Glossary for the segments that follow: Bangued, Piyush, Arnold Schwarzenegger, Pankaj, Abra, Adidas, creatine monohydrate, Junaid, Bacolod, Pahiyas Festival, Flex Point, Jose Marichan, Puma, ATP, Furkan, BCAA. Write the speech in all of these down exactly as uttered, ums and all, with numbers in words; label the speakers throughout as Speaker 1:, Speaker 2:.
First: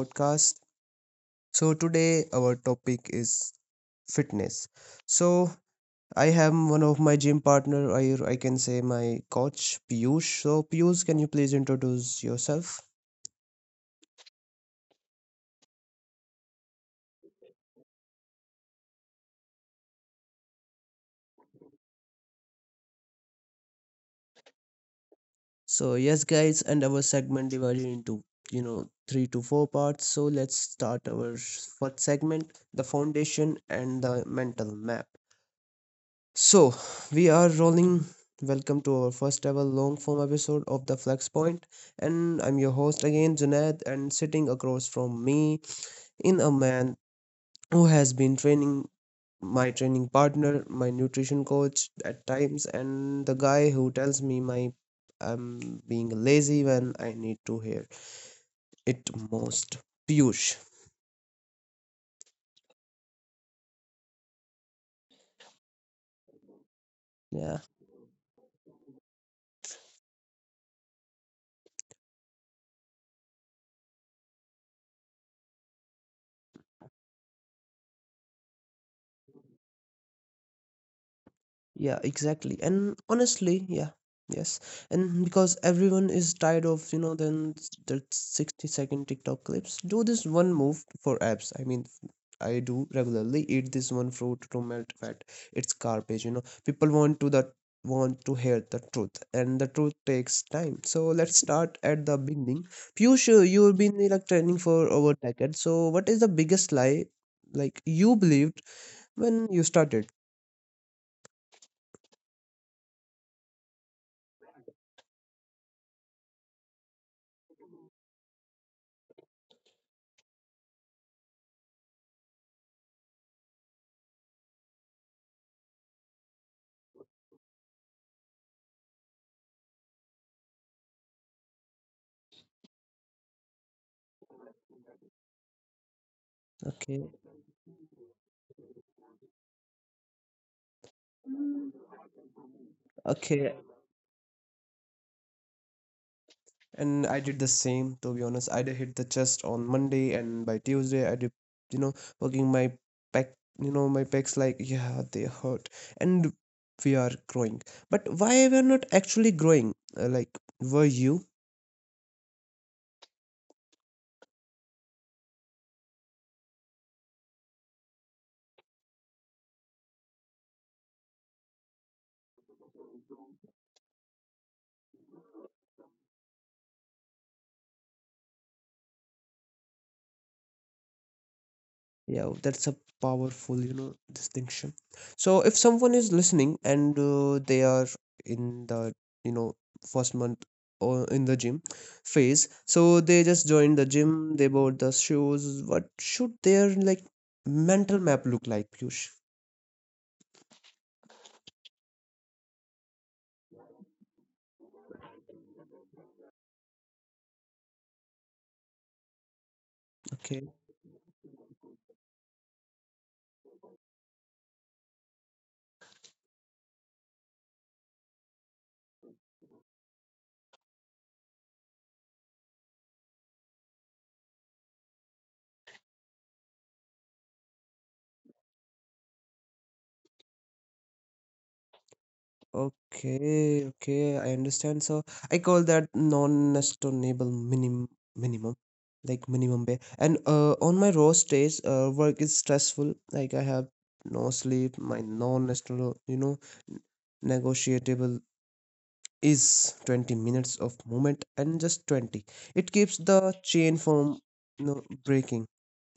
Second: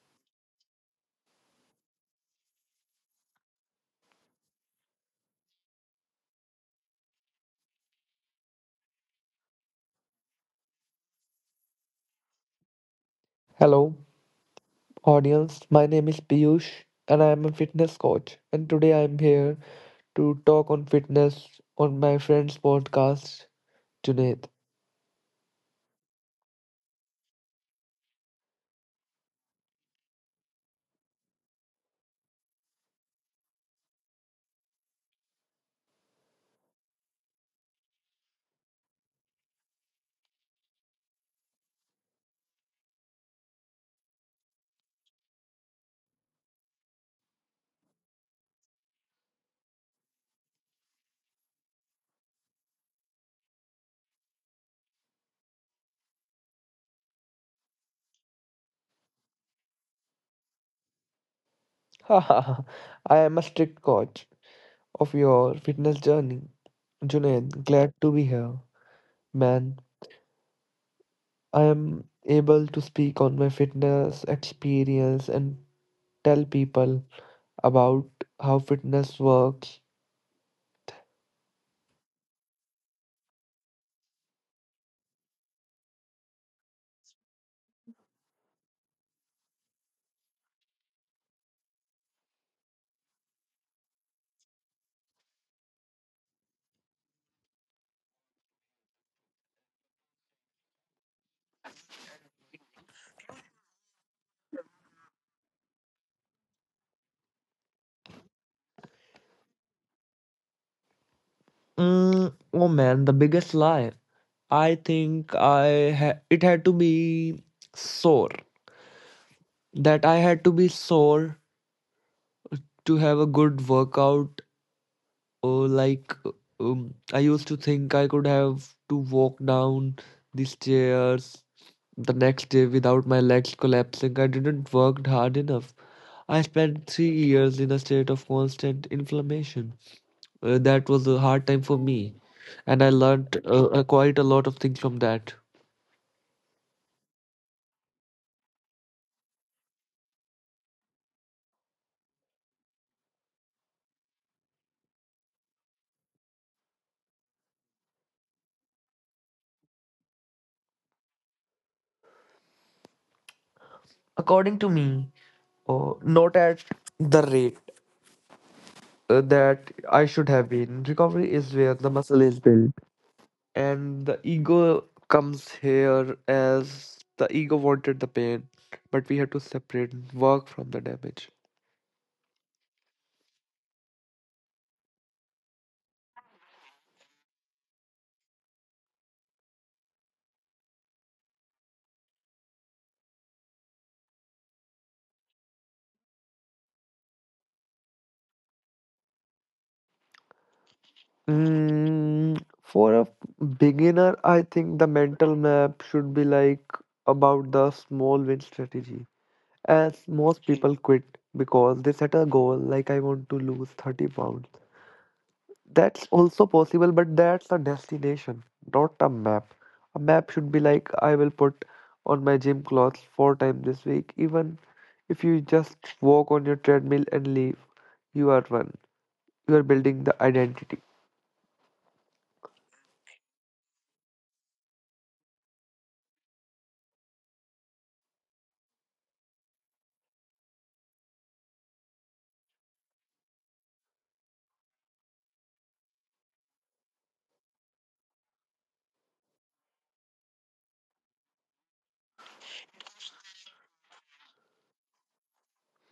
Speaker 1: podcast. So, today our topic is fitness. So, I have one of my gym partner, or I can say my coach, Piyush. So, Piyush, can you please introduce yourself?
Speaker 2: Hello, audience. My name is Piyush and I am a fitness coach. And today I am here to talk on fitness on my friend's podcast, Junaid.
Speaker 1: So, yes, guys, and our segment divided into you know three to four parts. So, let's start our s- first segment, the foundation and the mental map. So we are rolling. Welcome to our first ever long form episode of the Flex Point, and I'm your host again, Junaid, and sitting across from me in a man who has been training, my training partner, my nutrition coach at times, and the guy who tells me my I'm being lazy when I need to hear it most. Piyush.
Speaker 2: Haha, I am a strict coach of your fitness journey.
Speaker 1: Yeah.
Speaker 2: Junaid, glad to be here. Man, I am able to speak on my fitness experience and tell people about how fitness works.
Speaker 1: Yeah, exactly. And honestly, yeah, yes. And because everyone is tired of, you know, then s- the sixty second TikTok clips, do this one move for abs. I mean, I do regularly eat this one fruit to melt fat. It's garbage, you know. People want to that want to hear the truth, and the truth takes time. So let's start at the beginning. Piyush, uh, you've been uh, like training for over a decade. So what is the biggest lie like you believed when you started?
Speaker 2: Mm, oh man, the biggest lie. I think I ha- it had to be sore. That I had to be sore to have a good workout. Or like um, I used to think I could have to walk down the stairs the next day without my legs collapsing. I didn't work hard enough. I spent
Speaker 1: Okay,
Speaker 2: three years in a state of constant inflammation. Uh, that was a hard time for me, and I learned
Speaker 1: okay.
Speaker 2: uh, uh, quite a lot of things from that.
Speaker 1: And I did the same, to be honest. I did hit the chest on Monday, and by Tuesday, I did, you know, working my back, you know, my pecs like, yeah, they hurt. And we are growing. But why we're not actually growing? Uh, like, were you?
Speaker 2: According to me. Oh, not at the rate uh, that I should have been. Recovery is where the muscle is built, and the ego comes here as the ego wanted the pain, but we had to separate work from the damage.
Speaker 1: Yeah, that's a powerful, you know, distinction. So if someone is listening and uh, they are in the, you know, first month or in the gym phase, so they just joined the gym, they bought the shoes. What should their like mental map look like, Piyush?
Speaker 2: Mm, for a beginner, I think the mental map should be like about the small win strategy. As
Speaker 1: Okay.
Speaker 2: most people quit because they set a goal like I want to lose thirty pounds. That's also possible, but that's a destination, not a map. A map should be like I will put on my gym clothes four times this week. Even if you just walk on your treadmill and leave, you are one. You are building the identity.
Speaker 1: Okay, okay, I understand. So I call that non-negotiable minimum minimum like minimum pay. And uh on my roast days, uh work is stressful. Like I have no sleep. My non-negotiable, you know, negotiable is twenty minutes of movement, and just twenty. It keeps the chain from you know breaking.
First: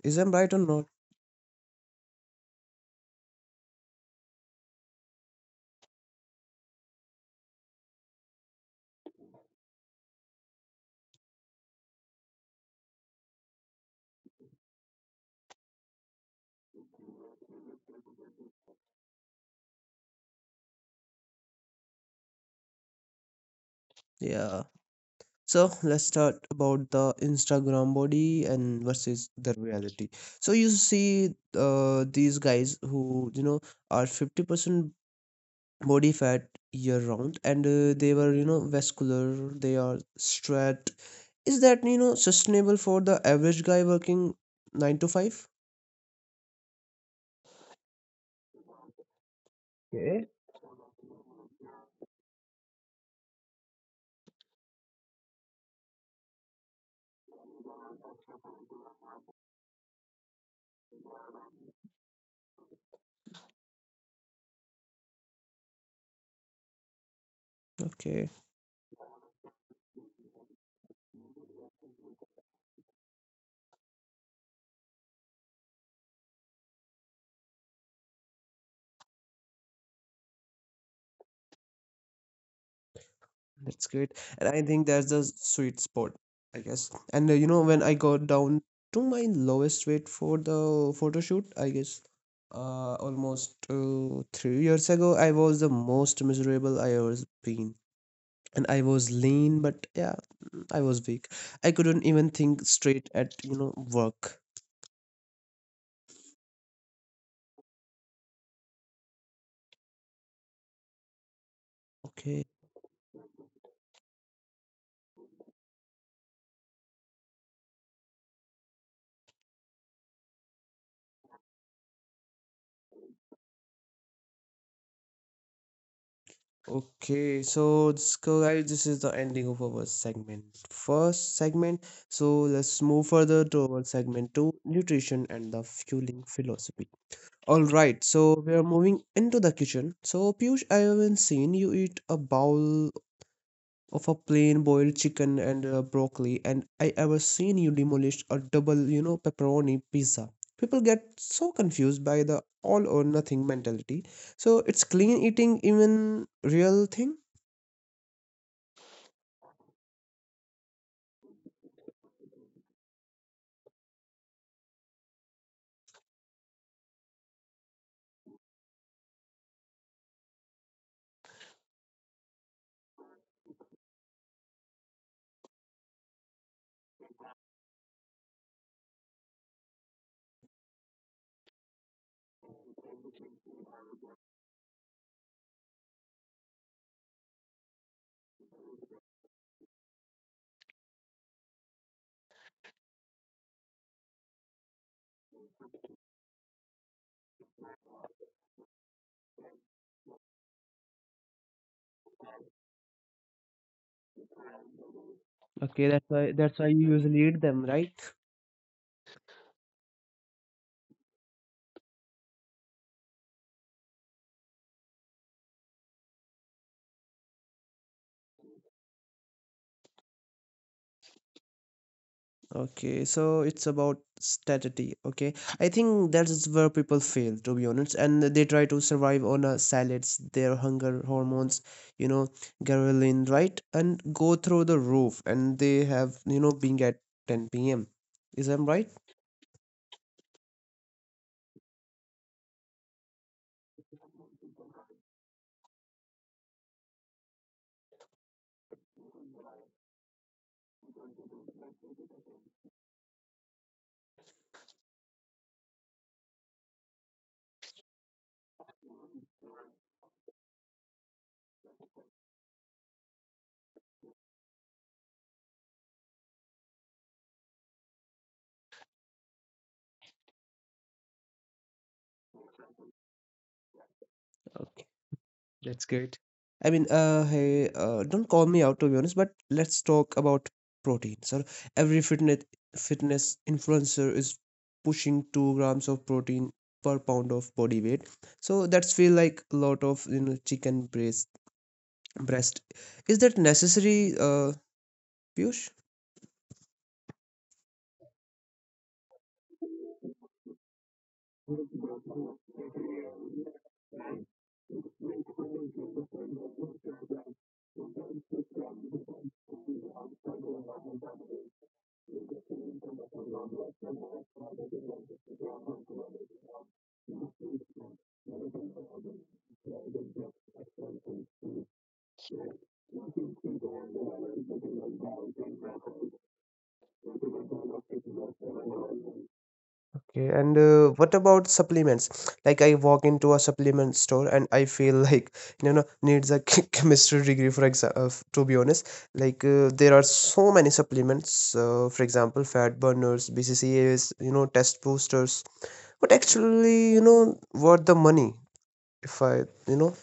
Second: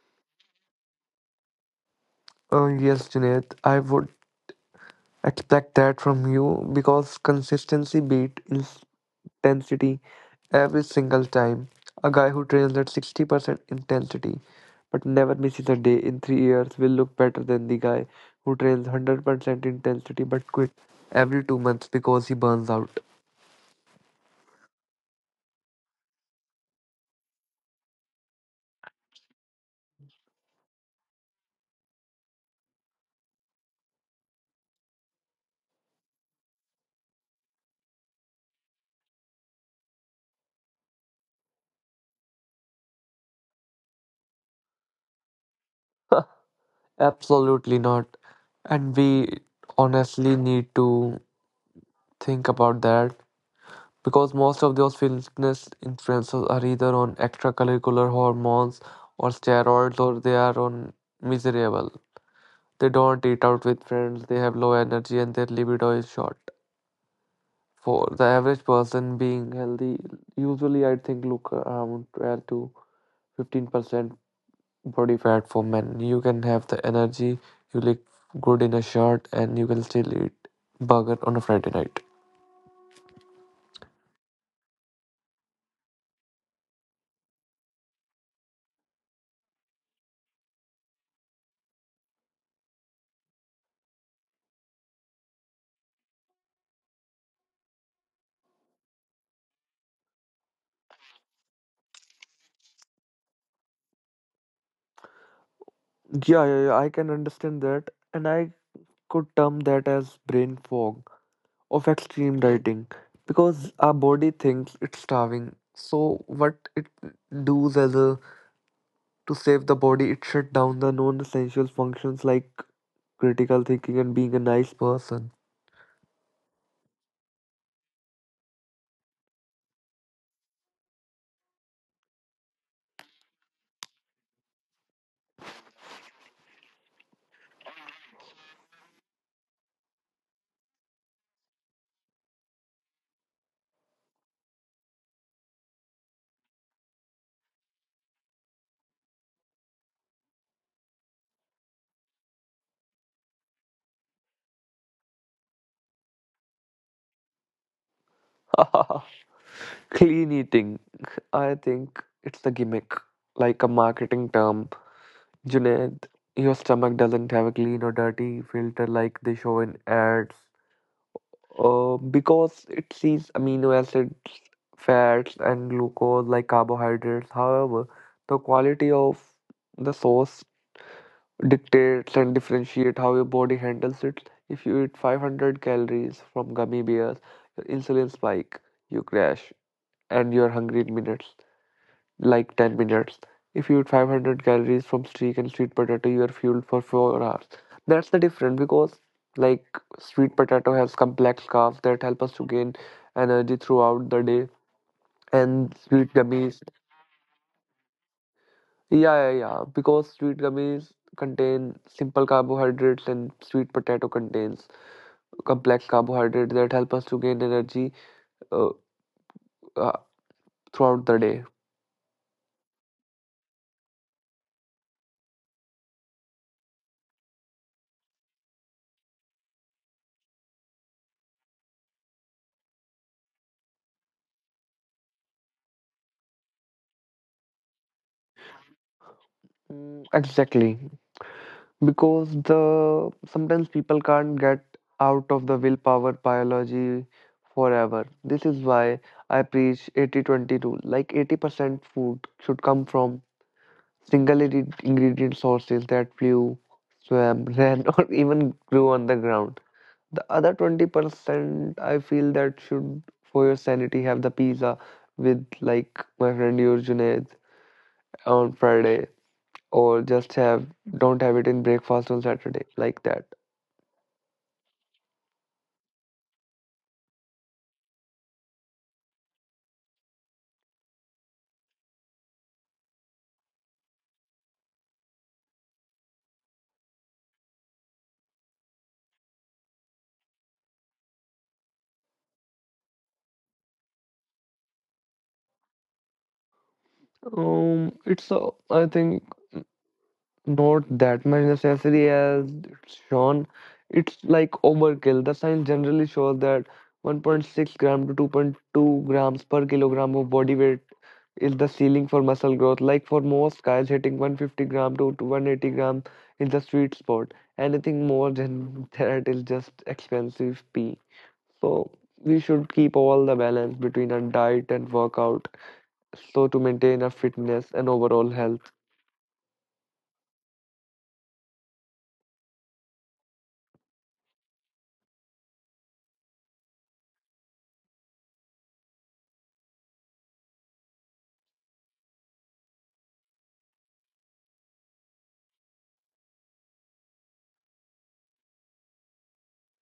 Speaker 1: Is I'm right or not?
Speaker 2: Uh, yes, Junaid, I would expect that from you because consistency beat intensity. Every single time, a guy who trains at sixty percent intensity but never misses a day in three years will look better than the guy who trains one hundred percent intensity but quit every two months because he burns out.
Speaker 1: Yeah. So let's start about the Instagram body and versus the reality. So you see uh, these guys who you know are fifty percent body fat year round, and uh, they were you know vascular, they are straight. Is that you know sustainable for the average guy working nine to five?
Speaker 2: Absolutely not. And we
Speaker 1: Okay.
Speaker 2: honestly need to think about that because most of those fitness influencers are either on extracurricular hormones or steroids or they are on miserable. They don't eat out with friends, they have low energy, and their libido is short. For the
Speaker 1: Okay.
Speaker 2: average person being healthy, usually I think look around twelve to fifteen percent body fat for men. You can have the energy, you look good in a shirt, and you can still eat burger on a Friday night.
Speaker 1: That's great. And I think that's the sweet spot, I guess. And uh, you know, when I got down to my lowest rate for the photo shoot, I guess, uh, almost uh, three years ago, I was the most miserable I ever been, and I was lean, but yeah, I was weak. I couldn't even think straight at, you know, work.
Speaker 2: Yeah, yeah, yeah, I can understand that, and I could term that as brain fog of
Speaker 1: Okay.
Speaker 2: extreme dieting because our body thinks it's starving. So what it does as a To save the body, it shut down the non essential functions like critical thinking and being a nice person.
Speaker 1: Okay, so this- so guys, this is the ending of our segment. First segment. So let's move further to our segment two, nutrition and the fueling philosophy. All right, so we are moving into the kitchen. So Piyush, I haven't seen you eat a bowl of a plain boiled chicken and uh, broccoli, and I ever seen you demolish a double, you know, pepperoni pizza. People get so confused by the all or nothing mentality. So it's clean eating even real thing?
Speaker 2: Clean eating. I think it's a gimmick, like a marketing term. Junaid, your stomach doesn't have a clean or dirty filter like they show in ads. Uh, because it sees amino acids, fats, and glucose like carbohydrates. However, the quality of the source dictates and differentiate how your body handles it. If you eat five hundred calories from gummy bears, your insulin spike, you crash, and you're hungry in minutes, like ten minutes. If you eat five hundred calories from streak and sweet potato, you are fueled for four hours. That's the difference because, like, sweet potato has complex carbs that help us to gain energy throughout the day,
Speaker 1: Okay,
Speaker 2: and
Speaker 1: that's
Speaker 2: sweet
Speaker 1: why that's why
Speaker 2: gummies.
Speaker 1: you usually eat them, right?
Speaker 2: Yeah, yeah, yeah. Because sweet gummies contain simple carbohydrates and sweet potato contains complex carbohydrates that help us to gain energy uh, uh, throughout the day.
Speaker 1: Okay, so it's about strategy. Okay, I think that's where people fail, to be honest, and they try to survive on uh, salads, their hunger hormones, you know, ghrelin, right, and go through the roof, and they have, you know, being at ten p m. Is that right?
Speaker 2: Mm, Exactly, because the sometimes people can't get out of the willpower biology forever. This is why I preach eighty twenty rule. Like eighty percent food should come from single ingredient sources that flew, swam, ran, or even grew on the ground. The other twenty percent, I feel that should, for your sanity, have the pizza with like my friend your Junaid on Friday, or just have don't have it in breakfast on Saturday, like that.
Speaker 1: That's great. I mean, uh, hey, uh, don't call me out to be honest, but let's talk about protein. So every fitness fitness influencer is pushing two grams of protein per pound of body weight. So that's feel like a lot of you know chicken breast breast. Is that necessary, uh, Piyush?
Speaker 2: Um, it's a, I think not that much necessary as it's shown. It's like overkill. The science generally shows that one point six gram to two point two grams per kilogram of body weight is the ceiling for muscle growth. Like for most guys, hitting one hundred fifty gram to one hundred eighty gram is the sweet spot. Anything more than that is just expensive pee. So we should keep all the balance between our diet and workout so to maintain our fitness and overall health.
Speaker 1: Okay, and uh, what about supplements? Like I walk into a supplement store and I feel like you know needs a chemistry degree, for example. Uh, f- to be honest, like uh, there are so many supplements. Uh, for example, fat burners, B C C As, you know, test boosters, but actually you know worth the money if I you know.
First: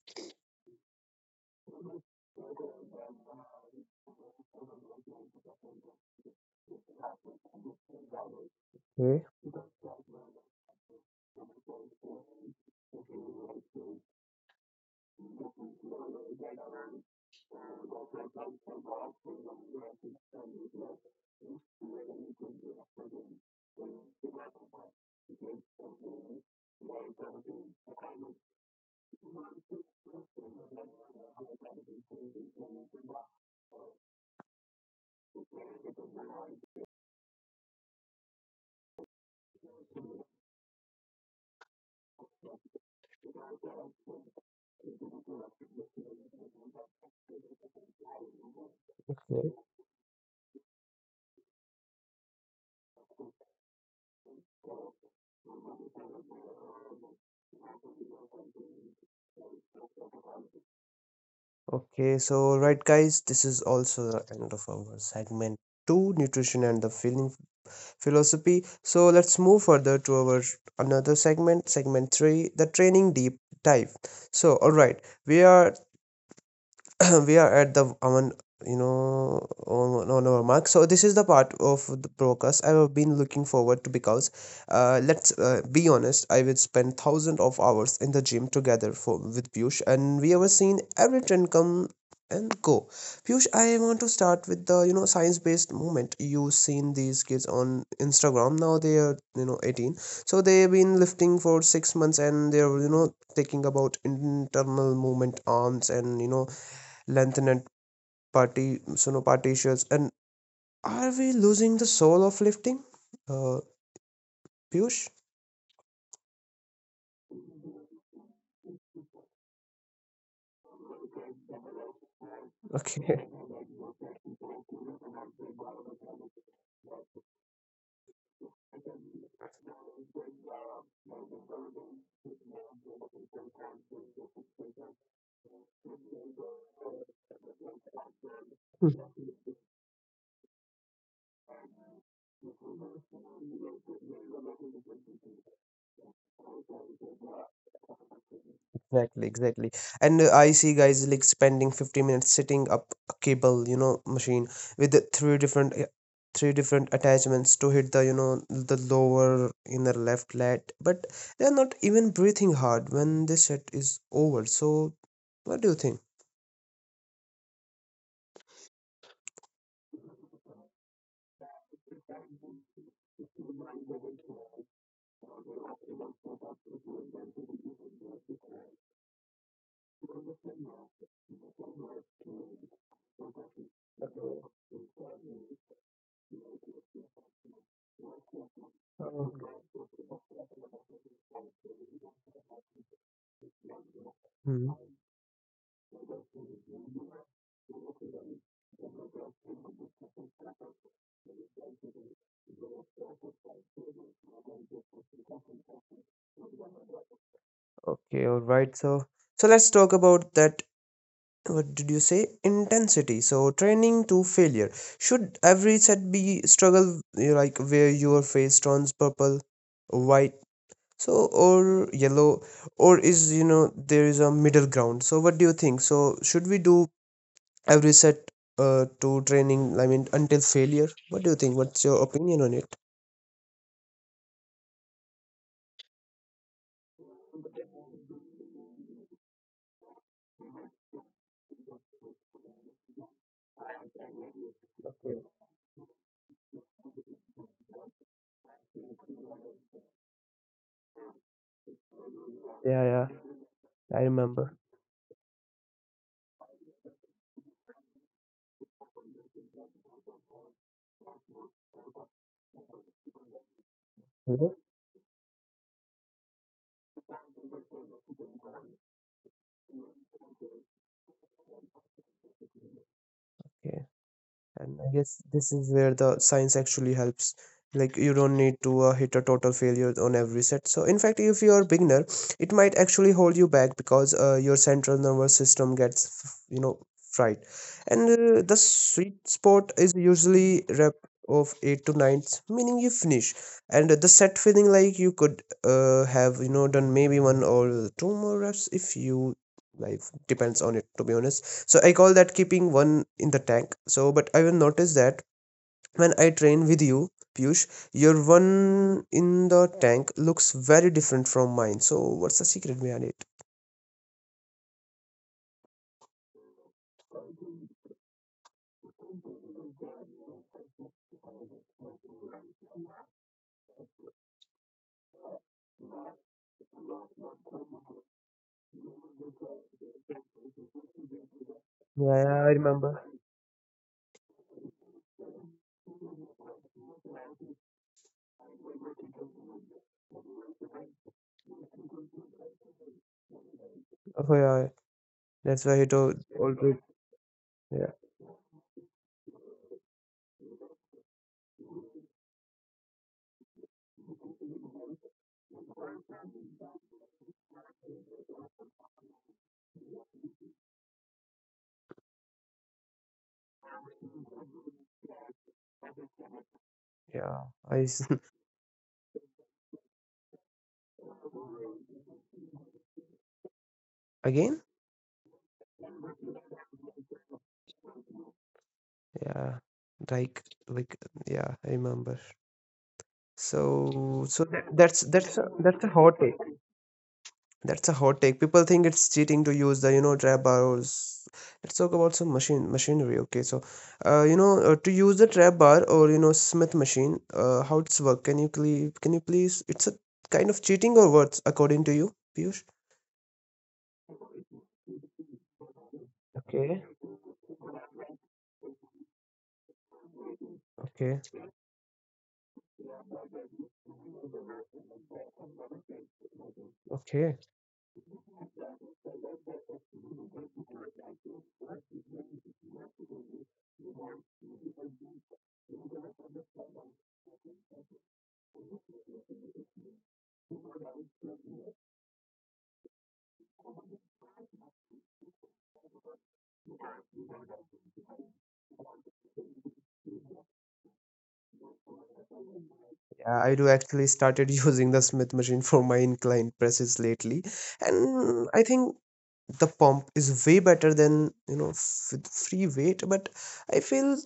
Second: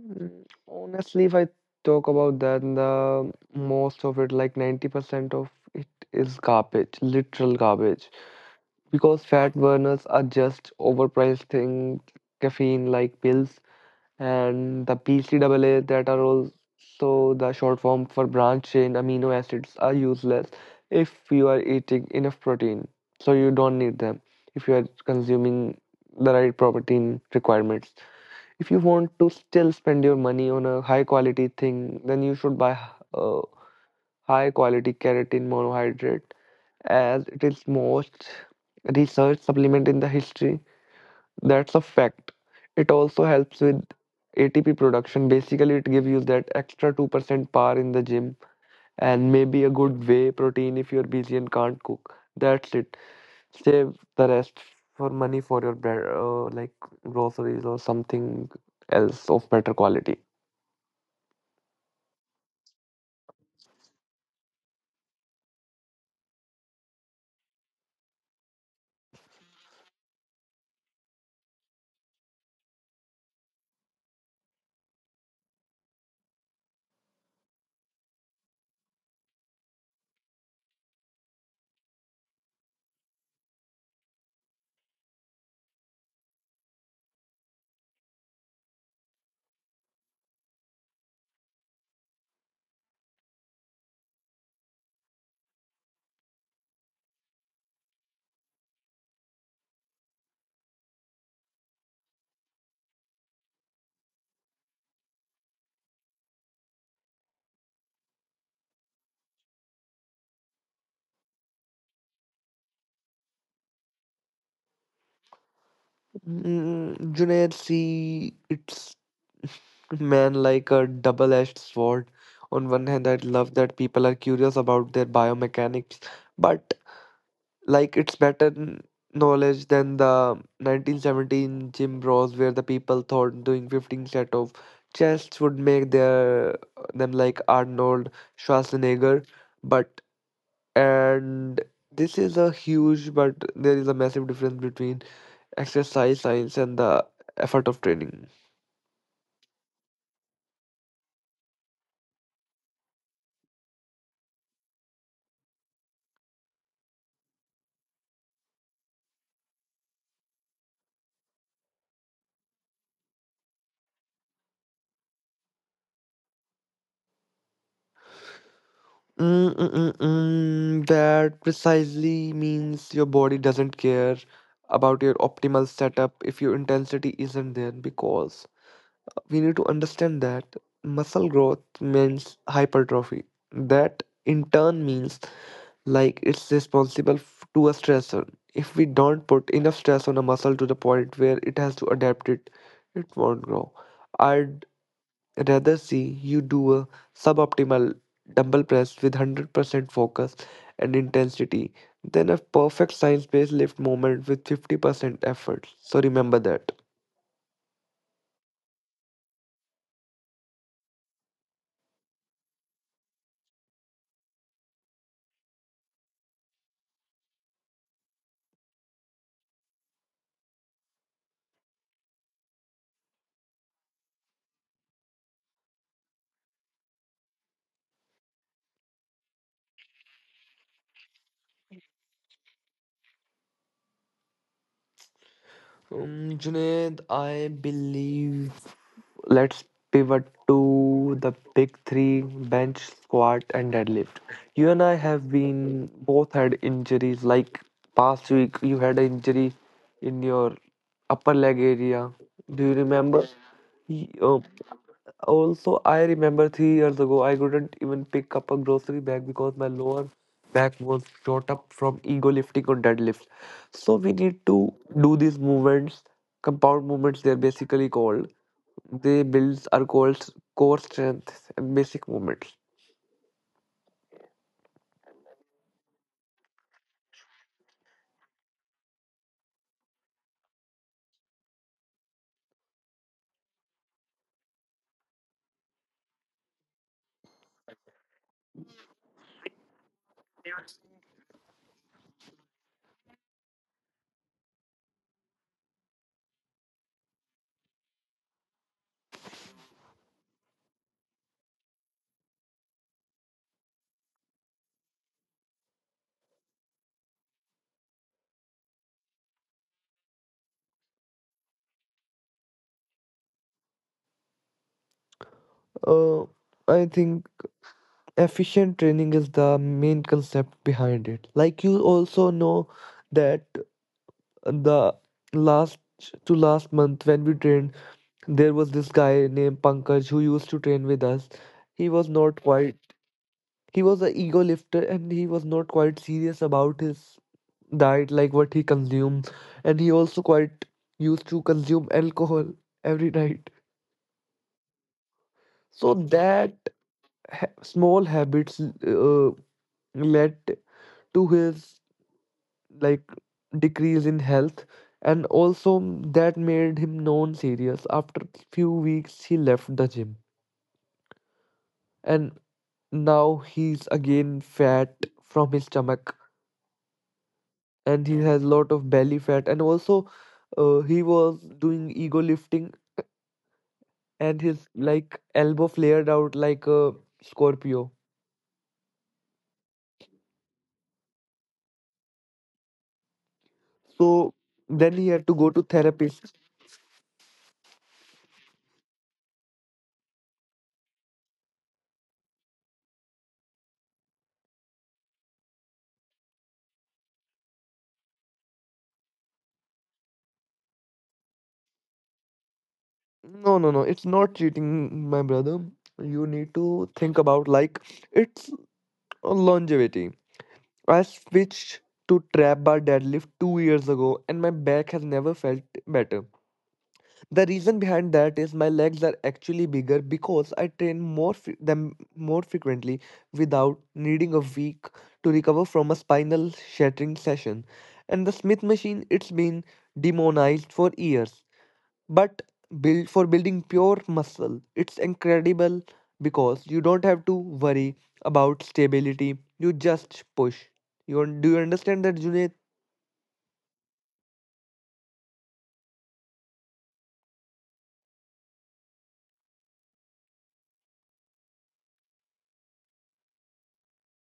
Speaker 2: Mm, Honestly, if I talk about that, the most of it, like ninety percent of it is garbage, literal garbage. Because
Speaker 1: Okay.
Speaker 2: fat burners are just overpriced thing, caffeine like pills, and the B C A A that are also the short form for branch chain amino acids are useless if you are eating enough protein. So you don't need them if you are consuming the right protein requirements. If you want to still spend your money on a high quality thing, then you should buy uh, high quality keratin monohydrate as it is most research supplement in the history. That's a fact. It also helps with A T P production. Basically, it gives you that extra two percent power in the gym and
Speaker 1: Okay.
Speaker 2: maybe a good whey protein if you're busy and can't cook. That's it. Save the rest for money for your bread, uh, like groceries or something else of better quality.
Speaker 1: Okay, so right guys, this is also the end of our segment two, nutrition and the feeling philosophy. So let's move further to our another segment, segment three, the training deep dive. So, all right, we are we are at the on you know on, on our mark. So this is the part of the broadcast I have been looking forward to because uh, let's uh, be honest, I would spend thousands of hours in the gym together for with Piyush, and we have seen every trend come and go. Piyush, I want to start with the you know science based movement. You've seen these kids on Instagram now, they are you know eighteen, so they've been lifting for six months, and they're you know taking about internal movement arms and you know lengthened party so no sinopartitious, and are we losing the soul of lifting, uh Piyush?
Speaker 2: Mm, Junaid, see, it's man like a double-edged sword. On one hand, I
Speaker 1: Okay.
Speaker 2: love that people are curious about their biomechanics, but like it's better n- knowledge than the nineteen seventeen gym bros where the people thought doing fifteen set of chests would make their them like Arnold Schwarzenegger. But and this is a huge, but there is a massive difference between exercise science and the effort of training.
Speaker 1: exactly exactly, and uh, I see guys like spending fifty minutes setting up a cable you know machine with the three different uh, three different attachments to hit the you know the lower inner left lat, but they are not even breathing hard when this set is over. So what do you think?
Speaker 2: Mm, mm, mm, mm, that precisely means your body doesn't care about your optimal setup if your intensity isn't there because we need to understand that muscle growth means hypertrophy that in turn means like it's responsible f- to a stressor. If we don't put
Speaker 1: Um,
Speaker 2: enough stress on a muscle to the point where it has to adapt it, it won't grow. I
Speaker 1: Hmm.
Speaker 2: Rather see you do a suboptimal dumbbell press with one hundred percent focus and intensity than a perfect science-based lift moment with fifty percent effort. So remember that.
Speaker 1: Okay, all right. So, so let's talk about that. What did you say intensity, so training to failure, should every set be struggle you like where your face turns purple, white, so or yellow, or is you know there is a middle ground? So what do you think, so should we do every set uh, to training, I mean until failure? What do you think, what's your opinion on it?
Speaker 2: Um, Junaid, I believe let's pivot to the big three bench, squat, and deadlift. You and I have been both had injuries. Like past week, you had an injury in your upper leg area. Do you
Speaker 1: Yeah, yeah,
Speaker 2: remember? Y-
Speaker 1: I
Speaker 2: Oh,
Speaker 1: remember.
Speaker 2: also, I remember three years ago, I couldn't even pick up a grocery bag because my lower back was shot up from ego lifting on deadlift. So we need
Speaker 1: Mhm.
Speaker 2: to do these movements, compound movements. They're basically called. They builds are called core strength and basic movements.
Speaker 1: And I guess this is where the science actually helps. Like you don't need to uh, hit a total failure on every set. So in fact, if you're a beginner, it might actually hold you back because uh, your central nervous system gets f- you know fried. And uh, the sweet spot is usually rep of eight to nine, meaning you finish. And the set feeling like you could uh, have you know done maybe one or two more reps if you like, depends on it to be honest. So I call that keeping one in the tank. So, but I will notice that when I train with you, Piyush, your one in the tank looks very different from mine. So what's the secret behind it?
Speaker 2: Uh, I think efficient training is the main concept behind it. Like you also know that the last to last month when we trained. There was this guy named Pankaj who used to train with us. He was
Speaker 1: Yeah,
Speaker 2: not
Speaker 1: yeah, I
Speaker 2: quite,
Speaker 1: remember.
Speaker 2: he was an ego lifter and he was not quite serious about his diet, like what he consumed. And he also quite used to consume alcohol every night.
Speaker 1: Oh yeah, that's why
Speaker 2: So
Speaker 1: it all, all
Speaker 2: that ha-
Speaker 1: Yeah.
Speaker 2: small habits uh, led to his like decrease in health and also that made him non serious. After few weeks, he left the gym. And now he's again fat from his stomach
Speaker 1: Yeah i s-
Speaker 2: and he has lot of belly fat and also uh, he was doing ego lifting and
Speaker 1: Again.
Speaker 2: his like elbow flared out like a scorpio,
Speaker 1: Yeah, like like yeah, I remember. So,
Speaker 2: so
Speaker 1: so that,
Speaker 2: then
Speaker 1: that's
Speaker 2: he had to
Speaker 1: that's
Speaker 2: go
Speaker 1: a,
Speaker 2: to
Speaker 1: that's a hot
Speaker 2: therapist.
Speaker 1: take. That's a hot take. People think it's cheating to use the, you know, trap bars. Let's talk about some machine machinery. Okay, so, uh, you know, uh, to use the trap bar or you know Smith machine, uh, how it's work? Can you please, can you please? It's a kind of cheating or what, according to you, Piyush?
Speaker 2: No, no, no, it's not cheating, my brother. You need to
Speaker 1: Okay,
Speaker 2: think about, like, it's a longevity. I
Speaker 1: okay,
Speaker 2: switched to trap bar deadlift two years ago and my back has never felt better.
Speaker 1: okay.
Speaker 2: The reason behind that is my legs are actually bigger because I train more fre- them more frequently without needing a week to recover from a spinal shattering session. And the Smith machine, it's been demonized for years, but built for building pure muscle. It's incredible because you don't have to worry about stability. You just push. You un- do you understand that, Junaid?
Speaker 1: Yeah, I do actually started using the Smith machine for my inclined presses lately, and I think the pump is way better than you know f- with free weight, but I feel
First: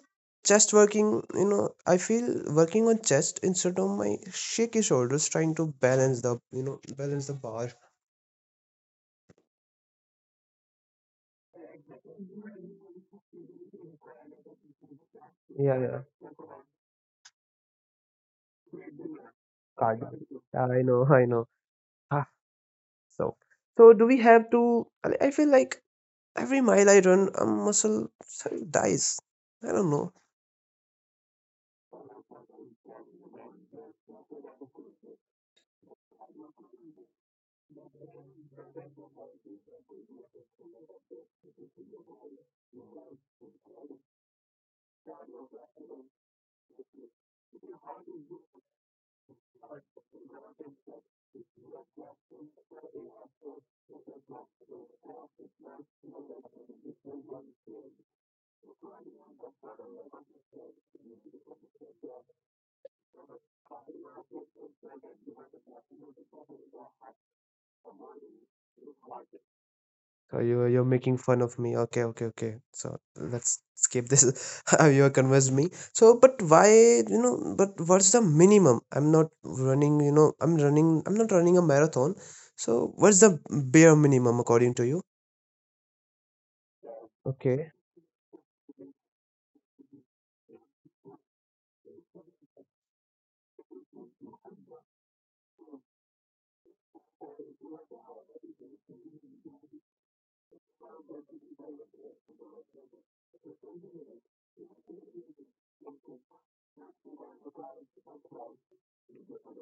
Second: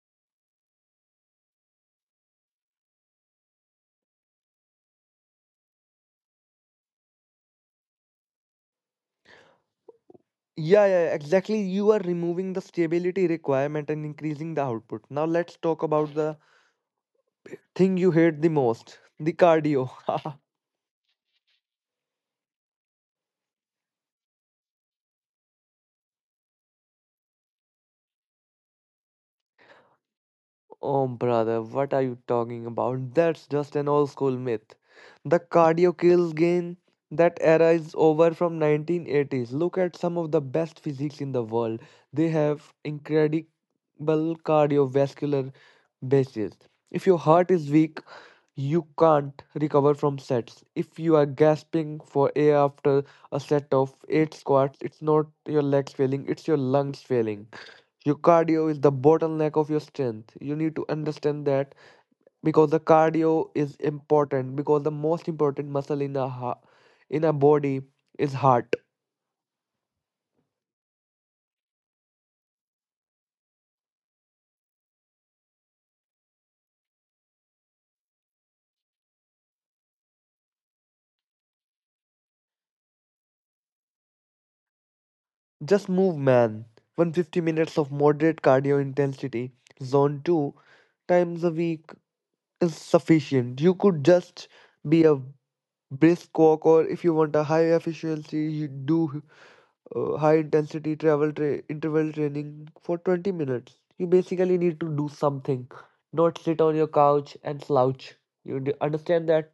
Speaker 1: chest working, you know, I feel working on chest instead of my shaky shoulders trying to balance the you know balance the bar.
Speaker 2: Yeah, yeah, yeah, exactly. You are removing the stability requirement and increasing the output. Now let's
Speaker 1: Yeah,
Speaker 2: talk
Speaker 1: yeah.
Speaker 2: about the thing you hate the most, the cardio.
Speaker 1: Cardio, I know, I know. Ah, so, so do we have to, i I feel like every mile I run a muscle cell dies, I don't know.
Speaker 2: Oh, brother, what are you talking about? That's just an old school myth. The cardio kills gain. That era is over from nineteen eighties. Look at some of the best physiques in the world. They have incredible cardiovascular bases. If your heart is weak, you can't recover from sets. If you are gasping for air after a set of eight squats, it's not your legs failing, it's your lungs failing. Your cardio is the bottleneck of your strength. You need to understand that because the cardio is important because the most important muscle in a ha- in a body is heart.
Speaker 1: Oh, you you're making fun of me. Okay, okay, okay. So let's skip this. Uh, You have convinced me. So, but why, you know, but what's the minimum? I'm not running, you know, I'm running, I'm not running a marathon. So what's the bare minimum according to you?
Speaker 2: Just move, man. one hundred fifty
Speaker 1: Okay,
Speaker 2: minutes of moderate cardio intensity, zone two times a week is sufficient. You could just be a brisk walk or if you want a high efficiency you do uh, high intensity travel tra- interval training for twenty minutes. You basically need to do something, not sit on your couch and slouch. You d- understand that.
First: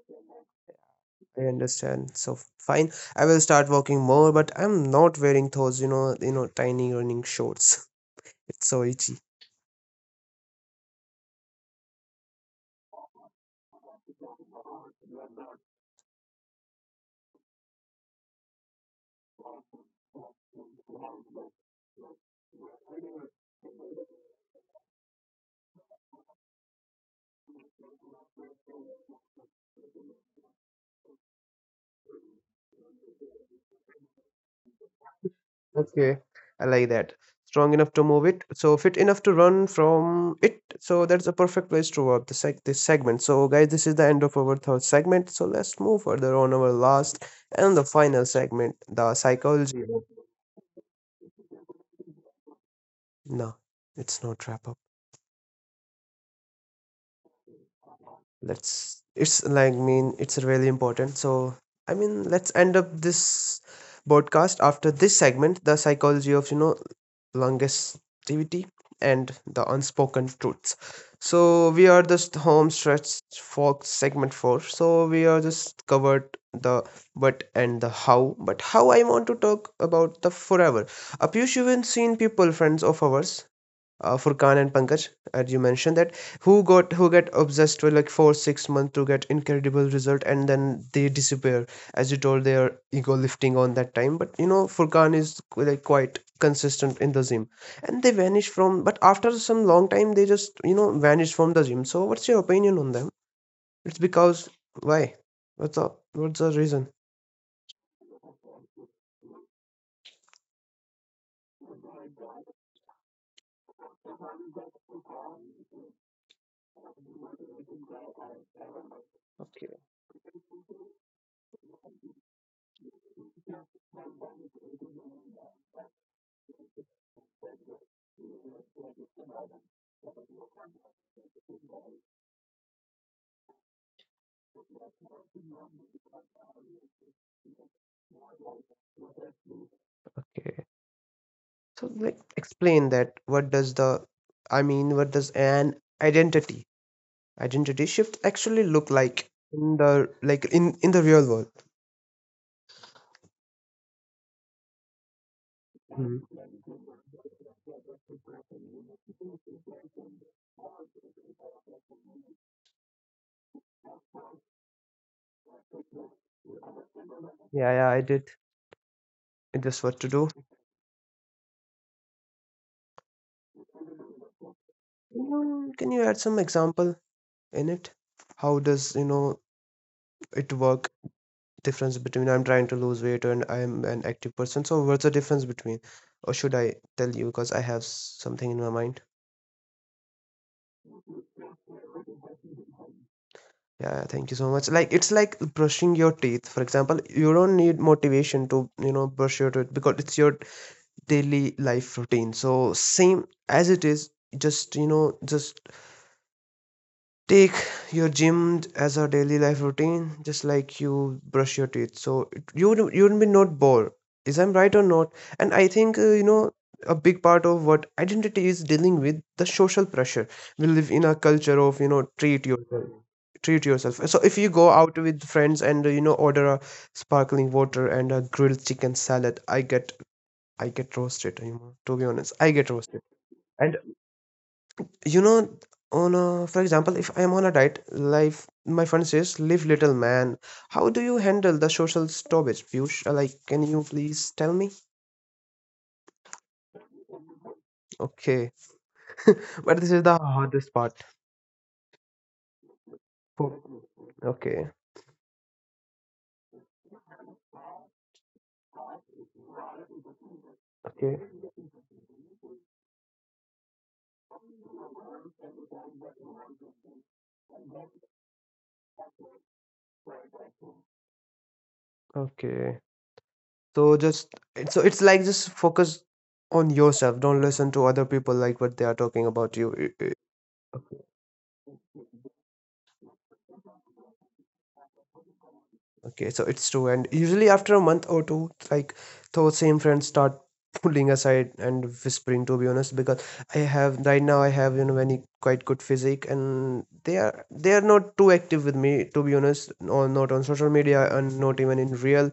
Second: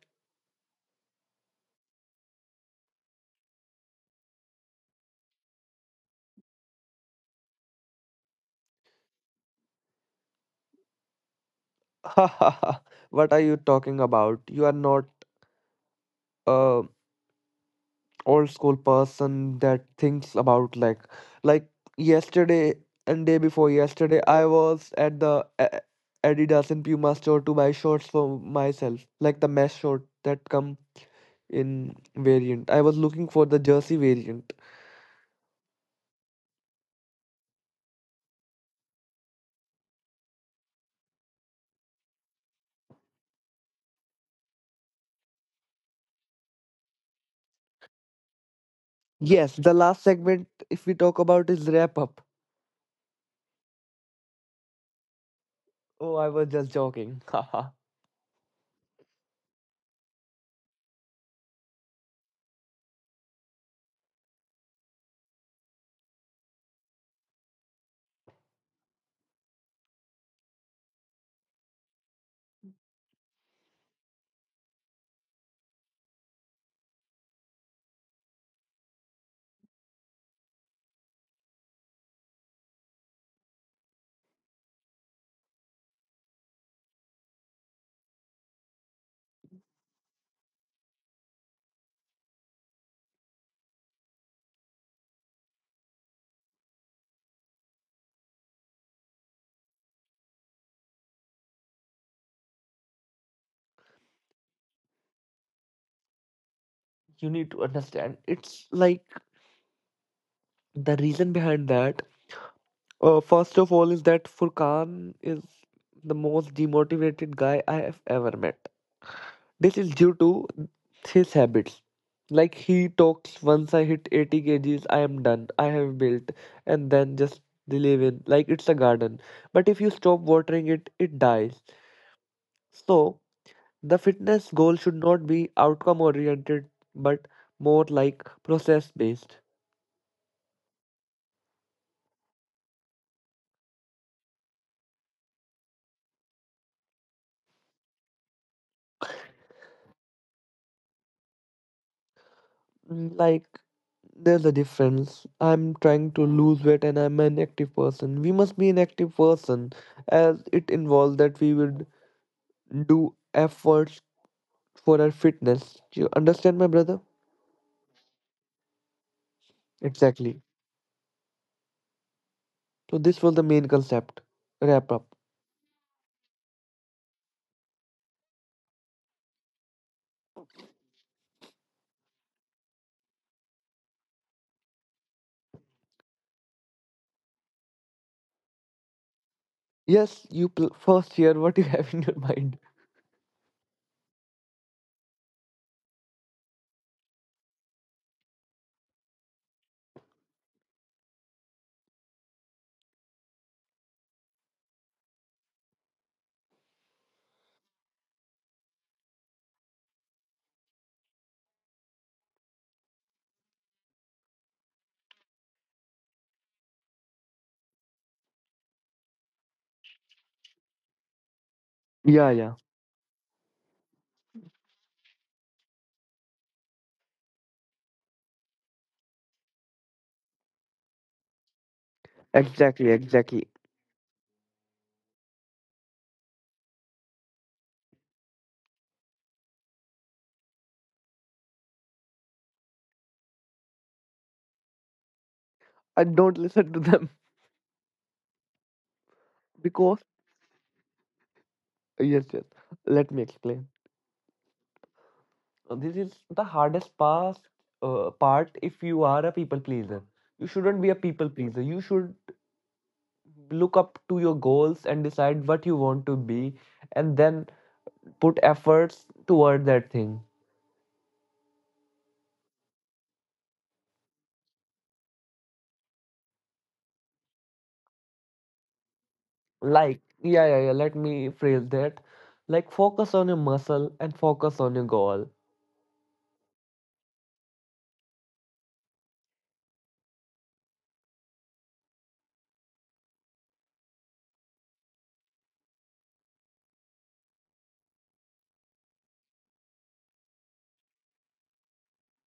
Speaker 1: I understand. So fine, I will start walking more, but I'm not wearing those, you know, you know, tiny running shorts. It's so itchy.
Speaker 2: What are you talking about? You are not a old school person that thinks about like like yesterday, and day before yesterday I was at the A- Adidas and Puma store to buy shorts for myself, like the mesh short that come in variant. I was looking for the jersey variant.
Speaker 1: Okay, I like that. Strong enough to move it, so fit enough to run from it. So that's a perfect place to wrap the seg this segment. So guys, this is the end of our third segment. So let's move further on our last and the final segment, the
Speaker 2: Yes, the
Speaker 1: psychology of-
Speaker 2: last segment if we talk about is wrap up.
Speaker 1: No, it's not wrap up.
Speaker 2: Oh, I was just joking. Haha.
Speaker 1: Let's. It's like mean it's really important. So I mean, let's end up this broadcast after this segment, the psychology of you know longevity and the unspoken truths. So we are just home stretch for segment four. So we are just covered the what and the how, but how I want to talk about the forever. Apyush, you have seen people, friends of ours, uh, Furkan and Pankaj, as you mentioned that who got who get obsessed for like four six months to get incredible result, and then they disappear. As you told, they are ego lifting on that time, but you know Furkan is qu- like quite consistent in the gym, and they vanish from. But after some long time, they just you know vanish from the gym. So what's your opinion on them? It's because why? What's the what's the reason?
Speaker 2: You need to understand it's like the reason behind that. Uh, first of all, is that Furkan is the most demotivated guy I have ever met.
Speaker 1: Okay,
Speaker 2: This is due to his habits. Like he talks, once I hit eighty kgs, I am done. I have built, and then just they live in like it's a garden. But if you stop watering it, it dies. So the fitness goal should not be outcome oriented, but more like process based.
Speaker 1: okay. So like explain that. What does the I mean, what does an identity Identity shift actually look like in the like in in the real world?
Speaker 2: Mm, Like, there's a difference. I'm trying
Speaker 1: Mhm.
Speaker 2: to lose weight and I'm an active person. We must be an active person as it involves that we would do efforts for our fitness. Do you understand, my brother?
Speaker 1: Yeah, yeah, I did. It is what to do.
Speaker 2: Exactly. So, this was the main concept. Wrap up.
Speaker 1: Mm. Can you add some example in it? How does you know it work? Difference between I'm trying to lose weight and I'm an active person. So what's the difference between? Or should I tell you because I have s- something in my mind?
Speaker 2: Yes, you pl- first hear what you have in your mind.
Speaker 1: Yeah, thank you so much. Like it's like brushing your teeth. For example, you don't need motivation to, you know, brush your teeth because it's your daily life routine. So same as it is, just you know just take your gym as a daily life routine, just like you brush your teeth, so it- you would you would be not bored. Is I'm right or not? And I think uh, you know a big part of what identity is dealing with the social pressure. We live in a culture of you know
Speaker 2: Yeah,
Speaker 1: treat
Speaker 2: yeah.
Speaker 1: yourself treat yourself. So if you go out with friends and uh, you know order a sparkling water and a grilled chicken salad, i get I get roasted, you know, to be honest. I get
Speaker 2: Exactly,
Speaker 1: roasted.
Speaker 2: exactly.
Speaker 1: And you know, on a, for example, if I am on a diet, life my friend says, "Live little man." How do you handle the social stoppage, Piyush? Uh, Like, can you please tell me?
Speaker 2: I don't listen to them
Speaker 1: Okay, but this is
Speaker 2: because,
Speaker 1: the hardest part.
Speaker 2: yes, yes. Let me explain.
Speaker 1: Fo- Okay,
Speaker 2: This is the hardest part, uh, part if you are a people pleaser. You shouldn't be a
Speaker 1: okay,
Speaker 2: people pleaser. You should look up to your goals and decide what you want to be and then put efforts toward that thing.
Speaker 1: okay. So just so it's like just focus on yourself. Don't listen to other people like what they are talking about you.
Speaker 2: Like, yeah, yeah, yeah, let me phrase that. Like, focus on your muscle and focus on your goal.
Speaker 1: Okay, so it's true, and usually after a month or two, like those same friends start pulling aside and whispering. To be honest, because I have right now, I have you know many quite good physique, and they are they are not too active with me. To be honest, or not on social media, and not even in real.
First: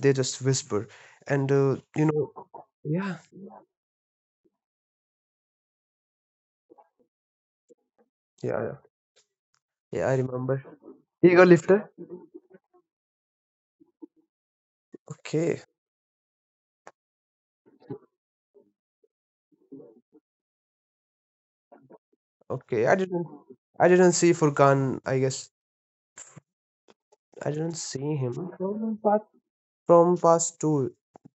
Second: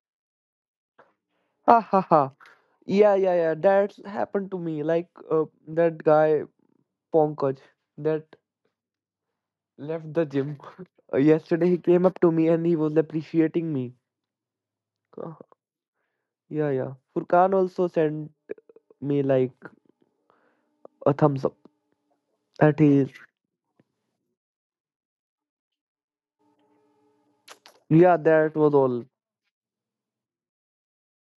Speaker 1: They just whisper, and uh,
Speaker 2: Ha ha
Speaker 1: you
Speaker 2: ha.
Speaker 1: know,
Speaker 2: Yeah,
Speaker 1: yeah,
Speaker 2: yeah, yeah. That's happened to me. Like, uh, that guy, Pankaj, that
Speaker 1: yeah, yeah, yeah.
Speaker 2: left
Speaker 1: I
Speaker 2: the gym.
Speaker 1: remember ego
Speaker 2: Yesterday he
Speaker 1: lifter.
Speaker 2: came up to me and he was appreciating me Uh,
Speaker 1: Okay,
Speaker 2: yeah, yeah. Furkan also sent me like a thumbs up. That
Speaker 1: okay. I
Speaker 2: is,
Speaker 1: didn't, I didn't see Furkan. I guess I didn't see
Speaker 2: yeah,
Speaker 1: him.
Speaker 2: that was all.
Speaker 1: From past two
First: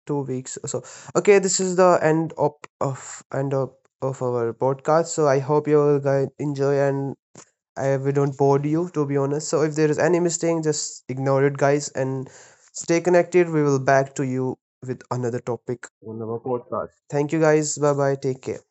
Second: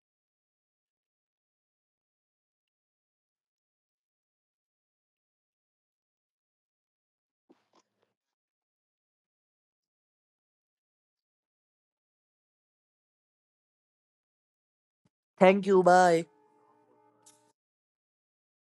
Speaker 1: two weeks, so okay, this is the end of, of end of, of our podcast. So I hope you all guys enjoy, and I, we don't bore you, to be honest. So if there is any mistake, just ignore it, guys, and stay connected. We will back to you with another
Speaker 2: Thank you.
Speaker 1: topic.
Speaker 2: Bye.
Speaker 1: Thank you guys, bye bye, take care.